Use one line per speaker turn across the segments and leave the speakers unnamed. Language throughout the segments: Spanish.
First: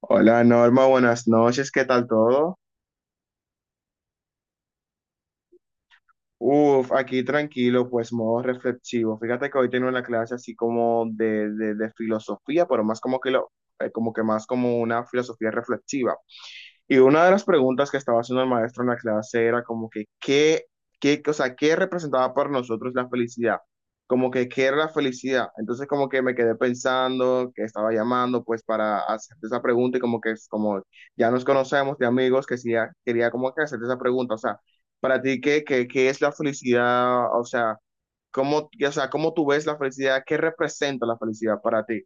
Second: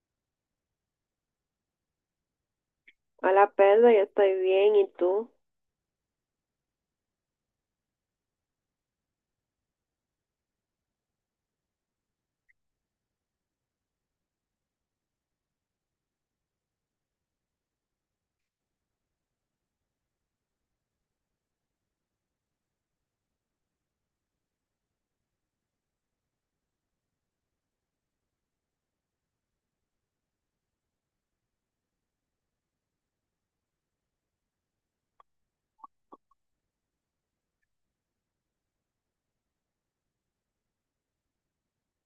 Hola Norma, buenas noches, ¿qué tal todo?
Hola Pedro, yo estoy bien, ¿y tú?
Uf, aquí tranquilo, pues modo reflexivo. Fíjate que hoy tengo una clase así como de filosofía, pero más como que como que más como una filosofía reflexiva. Y una de las preguntas que estaba haciendo el maestro en la clase era como que, ¿ o sea, ¿qué representaba para nosotros la felicidad? Como que, ¿qué era la felicidad? Entonces como que me quedé pensando que estaba llamando pues para hacerte esa pregunta y como que es como ya nos conocemos de amigos que sí, ya quería como que hacerte esa pregunta. O sea, para ti, ¿ qué es la felicidad? O sea, o sea, ¿cómo tú ves la felicidad? ¿Qué representa la felicidad para ti?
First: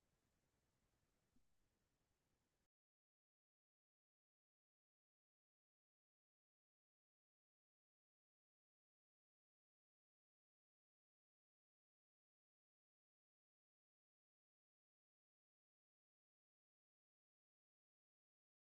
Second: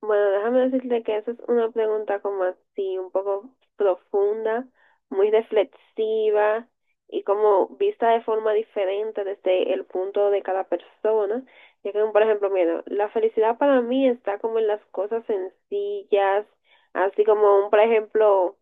Bueno, déjame decirte que esa es una pregunta como así, un poco profunda, muy reflexiva y como vista de forma diferente desde el punto de cada persona. Ya que, por ejemplo, mira, la felicidad para mí está como en las cosas sencillas, así como un, por ejemplo,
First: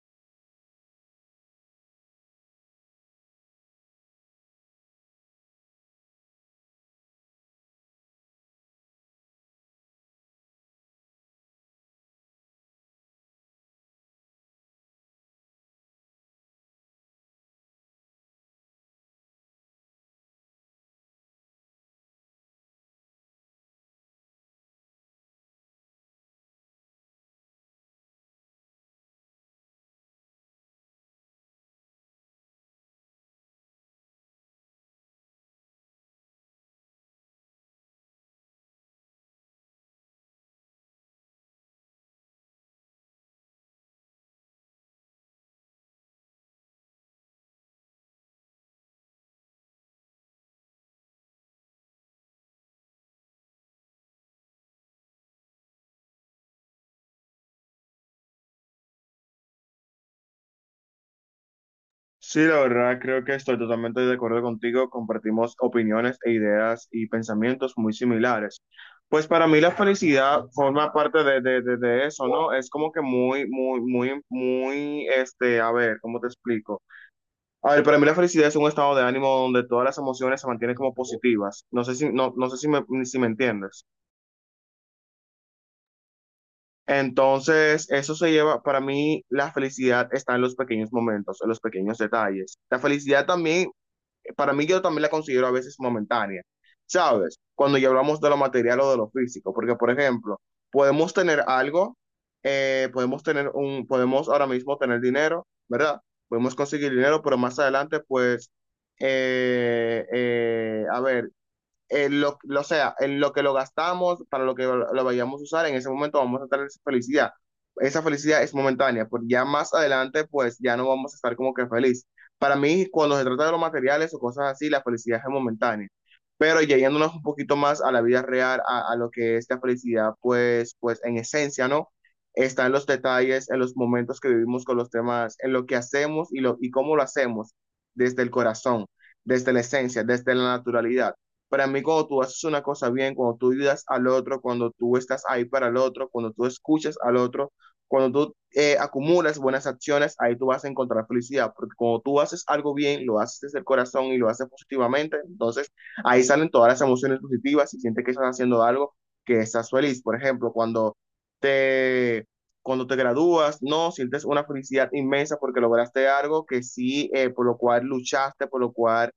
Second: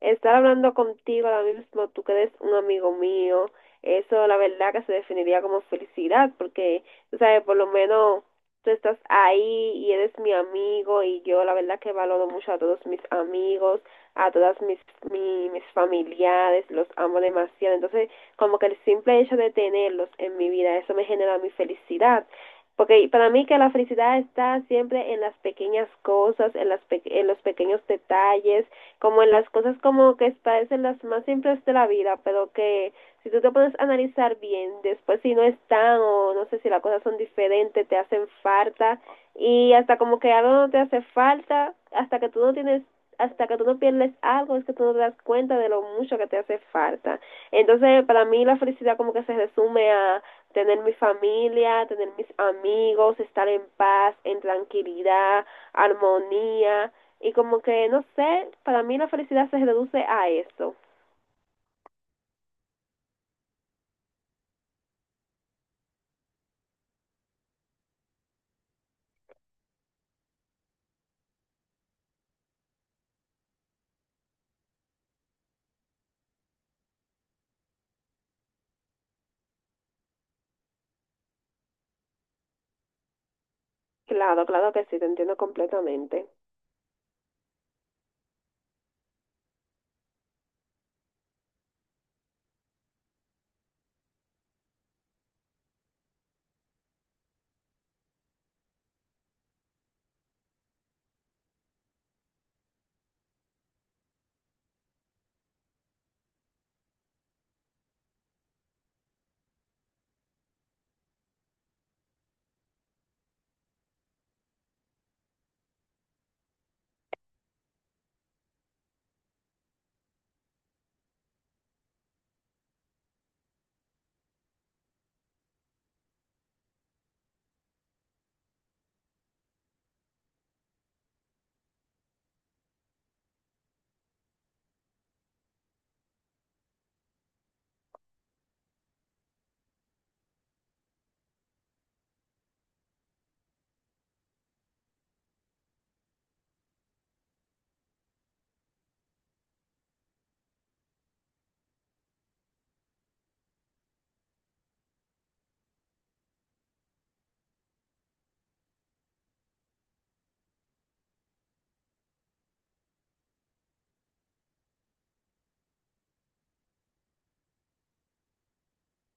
estar hablando contigo ahora mismo, tú que eres un amigo mío, eso la verdad que se definiría como felicidad, porque, tú sabes, por lo menos tú estás ahí y eres mi amigo y yo la verdad que valoro mucho a todos mis amigos, a todas mis familiares, los amo demasiado. Entonces, como que el simple hecho de tenerlos en mi vida, eso me genera mi felicidad. Porque para mí que la felicidad está siempre en las pequeñas cosas, en, en los pequeños detalles, como en las cosas como que parecen las más simples de la vida, pero que si tú te puedes analizar bien, después si no están o no sé si las cosas son diferentes, te hacen falta y hasta como que algo no te hace falta, hasta que tú no pierdes algo, es que tú no te das cuenta de lo mucho que te hace falta. Entonces, para mí la felicidad como que se resume a tener mi familia, tener mis amigos, estar en paz, en tranquilidad, armonía y como que, no sé, para mí la felicidad se reduce a eso.
Sí, la verdad, creo que estoy totalmente de acuerdo contigo. Compartimos opiniones e ideas y pensamientos muy similares. Pues para mí la felicidad forma parte de eso, ¿no? Es como que muy, a ver, ¿cómo te explico? A ver, para mí la felicidad es un estado de ánimo donde todas las emociones se mantienen como positivas. No sé si, no sé si si me entiendes.
Claro, claro que sí, te entiendo completamente.
Entonces, eso se lleva, para mí, la felicidad está en los pequeños momentos, en los pequeños detalles. La felicidad también para mí yo también la considero a veces momentánea, ¿sabes? Cuando ya hablamos de lo material o de lo físico, porque por ejemplo, podemos tener algo, podemos tener un, podemos ahora mismo tener dinero, ¿verdad? Podemos conseguir dinero, pero más adelante, pues, a ver, en en lo que lo gastamos, para lo que lo vayamos a usar, en ese momento vamos a tener esa felicidad. Esa felicidad es momentánea, porque ya más adelante, pues ya no vamos a estar como que feliz. Para mí, cuando se trata de los materiales o cosas así, la felicidad es momentánea. Pero ya yéndonos un poquito más a la vida real, a lo que es la felicidad, pues, pues en esencia, ¿no? Está en los detalles, en los momentos que vivimos con los demás, en lo que hacemos y cómo lo hacemos, desde el corazón, desde la esencia, desde la naturalidad. Para mí, cuando tú haces una cosa bien, cuando tú ayudas al otro, cuando tú estás ahí para el otro, cuando tú escuchas al otro, cuando tú acumulas buenas acciones, ahí tú vas a encontrar felicidad, porque cuando tú haces algo bien, lo haces desde el corazón y lo haces positivamente, entonces ahí salen todas las emociones positivas y sientes que estás haciendo algo, que estás feliz. Por ejemplo, cuando te, cuando te gradúas, no, sientes una felicidad inmensa porque lograste algo que sí, por lo cual luchaste, por lo cual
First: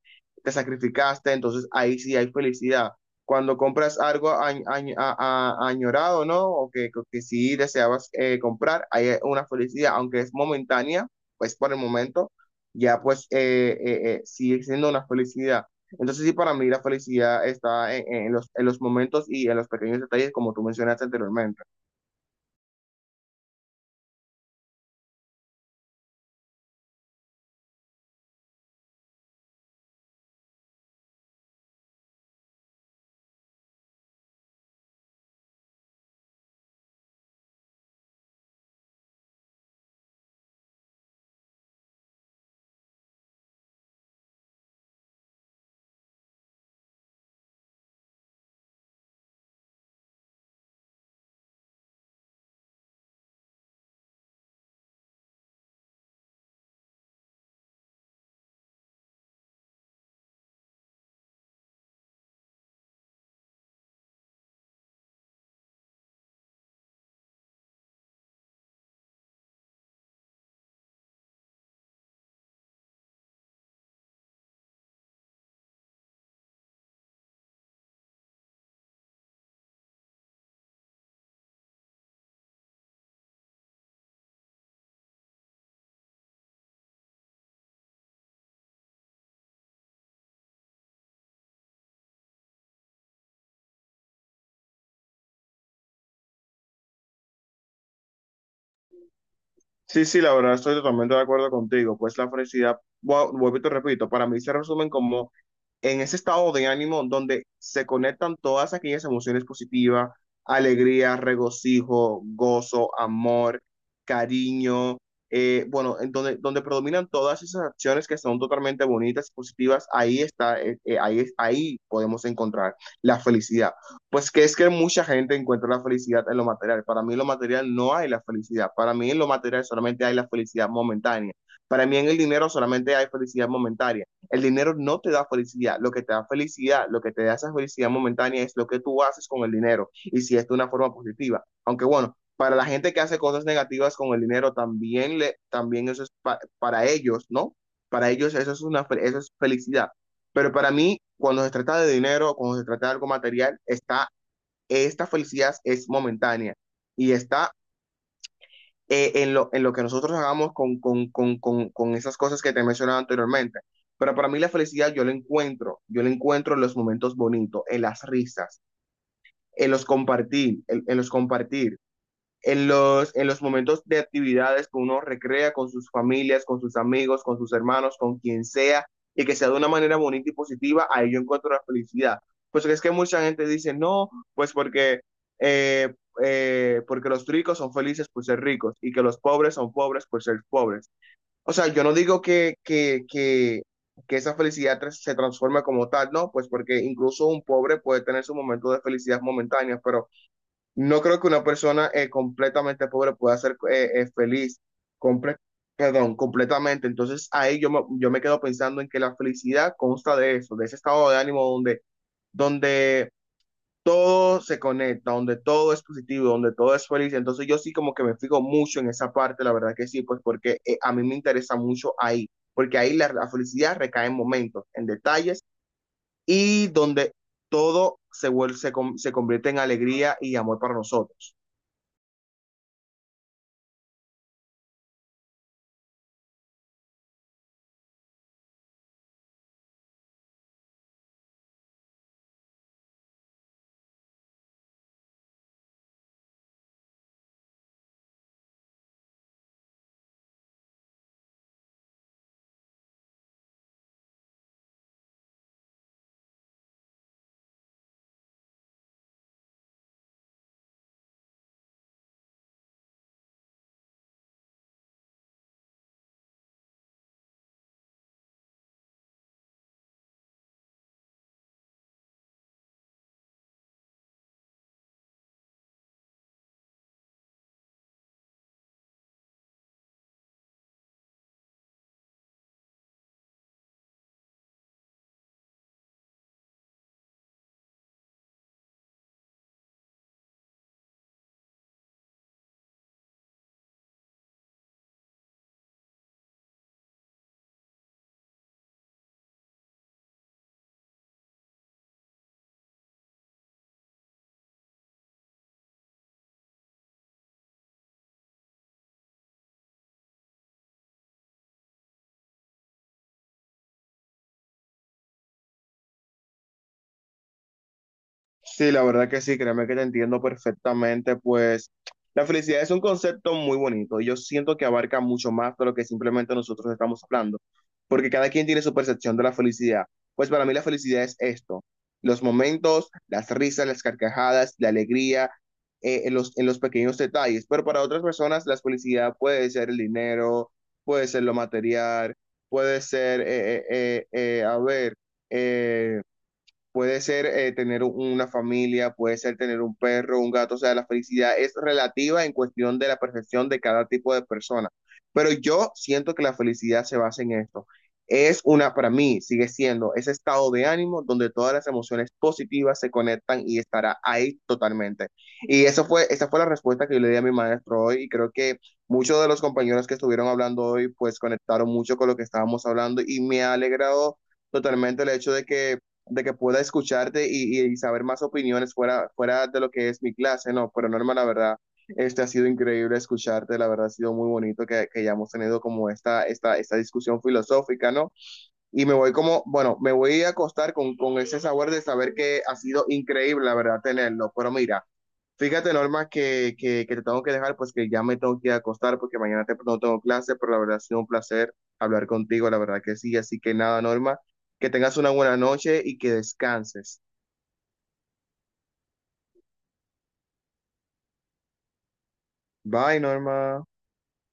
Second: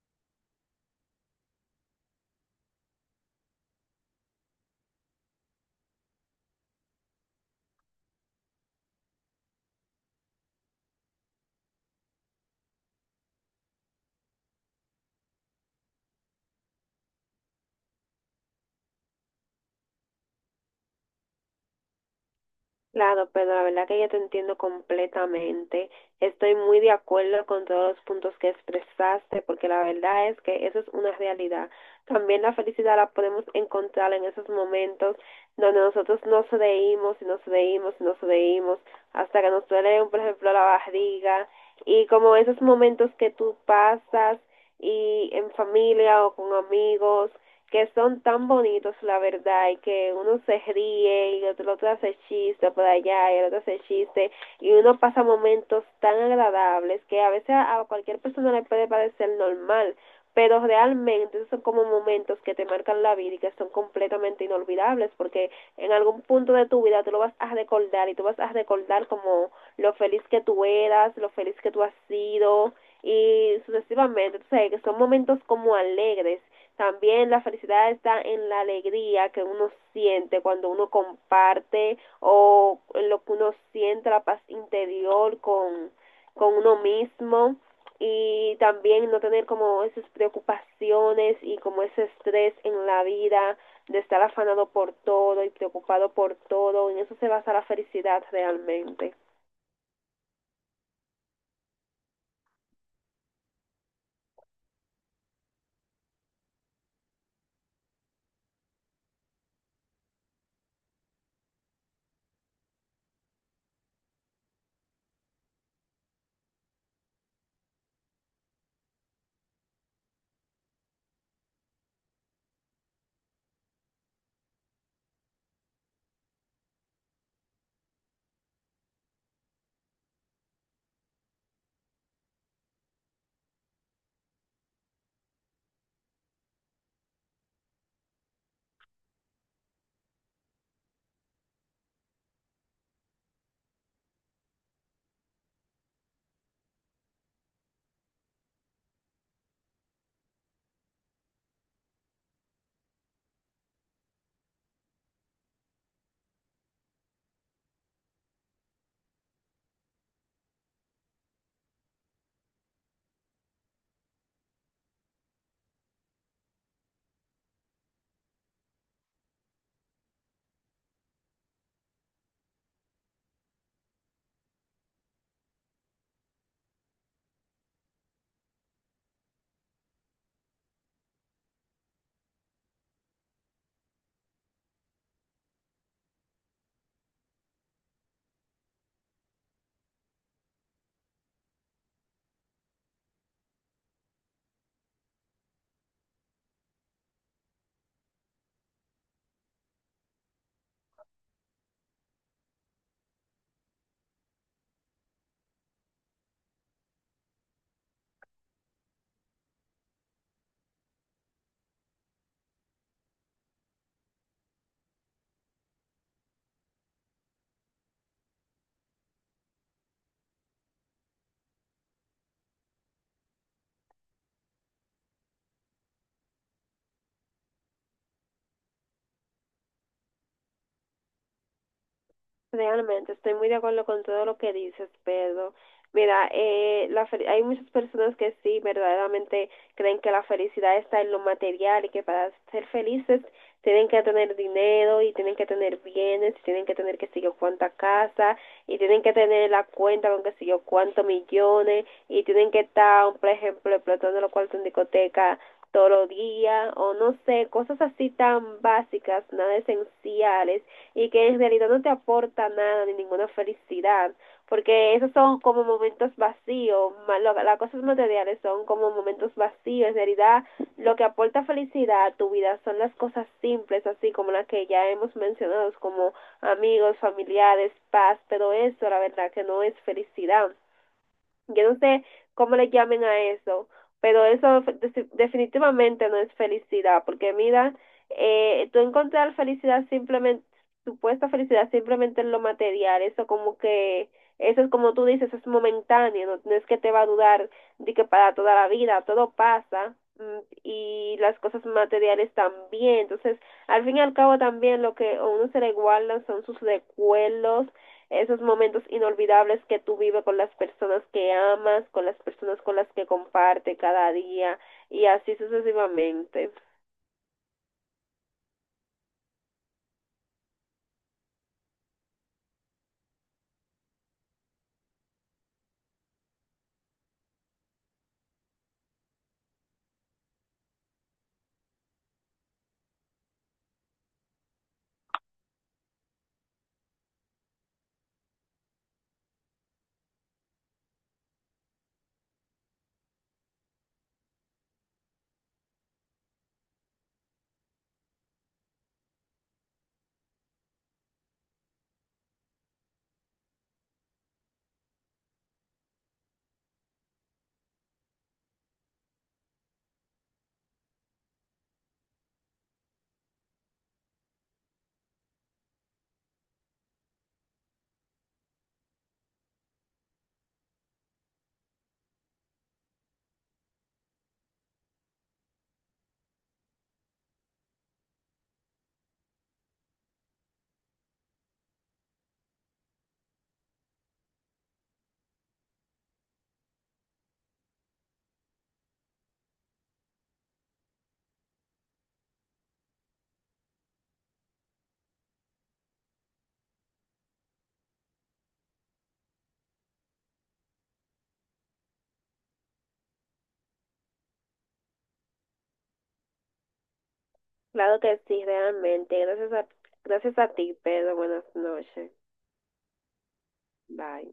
te sacrificaste, entonces ahí sí hay felicidad. Cuando compras algo añorado, ¿no? O que sí deseabas comprar, hay una felicidad, aunque es momentánea, pues por el momento, ya pues sigue siendo una felicidad. Entonces sí, para mí la felicidad está en los momentos y en los pequeños detalles, como tú mencionaste anteriormente.
Claro, pero la verdad que yo te entiendo completamente. Estoy muy de acuerdo con todos los puntos que expresaste, porque la verdad es que eso es una realidad. También la felicidad la podemos encontrar en esos momentos donde nosotros no nos reímos y nos reímos y nos reímos hasta que nos duele, por ejemplo, la barriga. Y como esos momentos que tú pasas y en familia o con amigos que son tan bonitos, la verdad, y que uno se ríe y el otro hace chiste por allá y el otro hace chiste, y uno pasa momentos tan agradables que a veces a cualquier persona le puede parecer normal, pero realmente esos son como momentos que te marcan la vida y que son completamente inolvidables porque en algún punto de tu vida tú lo vas a recordar y tú vas a recordar como lo feliz que tú eras, lo feliz que tú has sido y sucesivamente, tú sabes que son momentos como alegres. También la felicidad está en la alegría que uno siente cuando uno comparte o en lo que uno siente, la paz interior con uno mismo y también no tener como esas preocupaciones y como ese estrés en la vida de estar afanado por todo y preocupado por todo. En eso se basa la felicidad realmente.
Sí, sí, la verdad, estoy totalmente de acuerdo contigo. Pues la felicidad, vuelvo y te repito, para mí se resumen como en ese estado de ánimo donde se conectan todas aquellas emociones positivas, alegría, regocijo, gozo, amor, cariño, bueno, donde predominan todas esas acciones que son totalmente bonitas y positivas, ahí está, ahí podemos encontrar la felicidad. Pues que es que mucha gente encuentra la felicidad en lo material. Para mí en lo material no hay la felicidad. Para mí en lo material solamente hay la felicidad momentánea. Para mí en el dinero solamente hay felicidad momentánea. El dinero no te da felicidad. Lo que te da felicidad, lo que te da esa felicidad momentánea es lo que tú haces con el dinero y si es de una forma positiva. Aunque bueno, para la gente que hace cosas negativas con el dinero, también, también eso es pa para ellos, ¿no? Para ellos eso es, eso es felicidad. Pero para mí, cuando se trata de dinero, cuando se trata de algo material, esta felicidad es momentánea y está en en lo que nosotros hagamos con esas cosas que te mencionaba anteriormente. Pero para mí la felicidad yo la encuentro en los momentos bonitos, en las risas, en los compartir, en los compartir en en los momentos de actividades que uno recrea con sus familias, con sus amigos, con sus hermanos, con quien sea, y que sea de una manera bonita y positiva, ahí yo encuentro la felicidad. Pues es que mucha gente dice, no, pues porque, eh, porque los ricos son felices por ser ricos y que los pobres son pobres por ser pobres. O sea, yo no digo que esa felicidad se transforme como tal, no, pues porque incluso un pobre puede tener su momento de felicidad momentánea, pero no creo que una persona completamente pobre pueda ser feliz, comple- perdón, completamente. Entonces ahí yo me quedo pensando en que la felicidad consta de eso, de ese estado de ánimo donde todo se conecta, donde todo es positivo, donde todo es feliz. Entonces yo sí como que me fijo mucho en esa parte, la verdad que sí, pues porque a mí me interesa mucho ahí, porque ahí la felicidad recae en momentos, en detalles y donde todo se, vuel- se, com- se convierte en alegría y amor para nosotros.
Realmente estoy muy de acuerdo con todo lo que dices, Pedro. Mira, hay muchas personas que sí, verdaderamente creen que la felicidad está en lo material y que para ser felices tienen que tener dinero y tienen que tener bienes y tienen que tener que sé yo cuánta casa y tienen que tener la cuenta con que sé yo cuántos millones y tienen que estar, por ejemplo, explotando los cuartos en discoteca todos los días o no sé, cosas así tan básicas, nada esenciales y que en realidad no te aporta nada ni ninguna felicidad, porque esos son como momentos vacíos, más las cosas materiales son como momentos vacíos, en realidad lo que aporta felicidad a tu vida son las cosas simples, así como las que ya hemos mencionado, como amigos, familiares, paz, pero eso la verdad que no es felicidad. Yo no sé cómo le llamen a eso, pero eso definitivamente no es felicidad, porque mira, tú encontrar felicidad simplemente, supuesta felicidad simplemente en lo material, eso es como tú dices, es momentáneo, no, no es que te va a durar de que para toda la vida, todo pasa. Y las cosas materiales también. Entonces, al fin y al cabo también lo que a uno se le guardan son sus recuerdos, esos momentos inolvidables que tú vives con las personas que amas, con las personas con las que comparte cada día y así sucesivamente.
Sí, la verdad que sí, créeme que te entiendo perfectamente, pues la felicidad es un concepto muy bonito y yo siento que abarca mucho más de lo que simplemente nosotros estamos hablando, porque cada quien tiene su percepción de la felicidad. Pues para mí la felicidad es esto, los momentos, las risas, las carcajadas, la alegría, en en los pequeños detalles, pero para otras personas la felicidad puede ser el dinero, puede ser lo material, puede ser, a ver, eh, puede ser tener una familia, puede ser tener un perro, un gato, o sea, la felicidad es relativa en cuestión de la percepción de cada tipo de persona. Pero yo siento que la felicidad se basa en esto. Es una, para mí, sigue siendo ese estado de ánimo donde todas las emociones positivas se conectan y estará ahí totalmente. Y esa fue la respuesta que yo le di a mi maestro hoy y creo que muchos de los compañeros que estuvieron hablando hoy pues conectaron mucho con lo que estábamos hablando y me ha alegrado totalmente el hecho de que pueda escucharte y saber más opiniones fuera de lo que es mi clase, no, pero Norma, la verdad, este ha sido increíble escucharte, la verdad ha sido muy bonito que hayamos tenido como esta discusión filosófica, ¿no? Y me voy como, bueno, me voy a acostar con ese sabor de saber que ha sido increíble, la verdad, tenerlo, pero mira, fíjate, Norma, que te tengo que dejar, pues que ya me tengo que ir a acostar porque mañana no tengo clase, pero la verdad ha sido un placer hablar contigo, la verdad que sí. Así que nada, Norma, que tengas una buena noche y que descanses.
Claro que sí, realmente. Gracias a ti, Pedro. Buenas noches.
Bye, Norma.
Bye.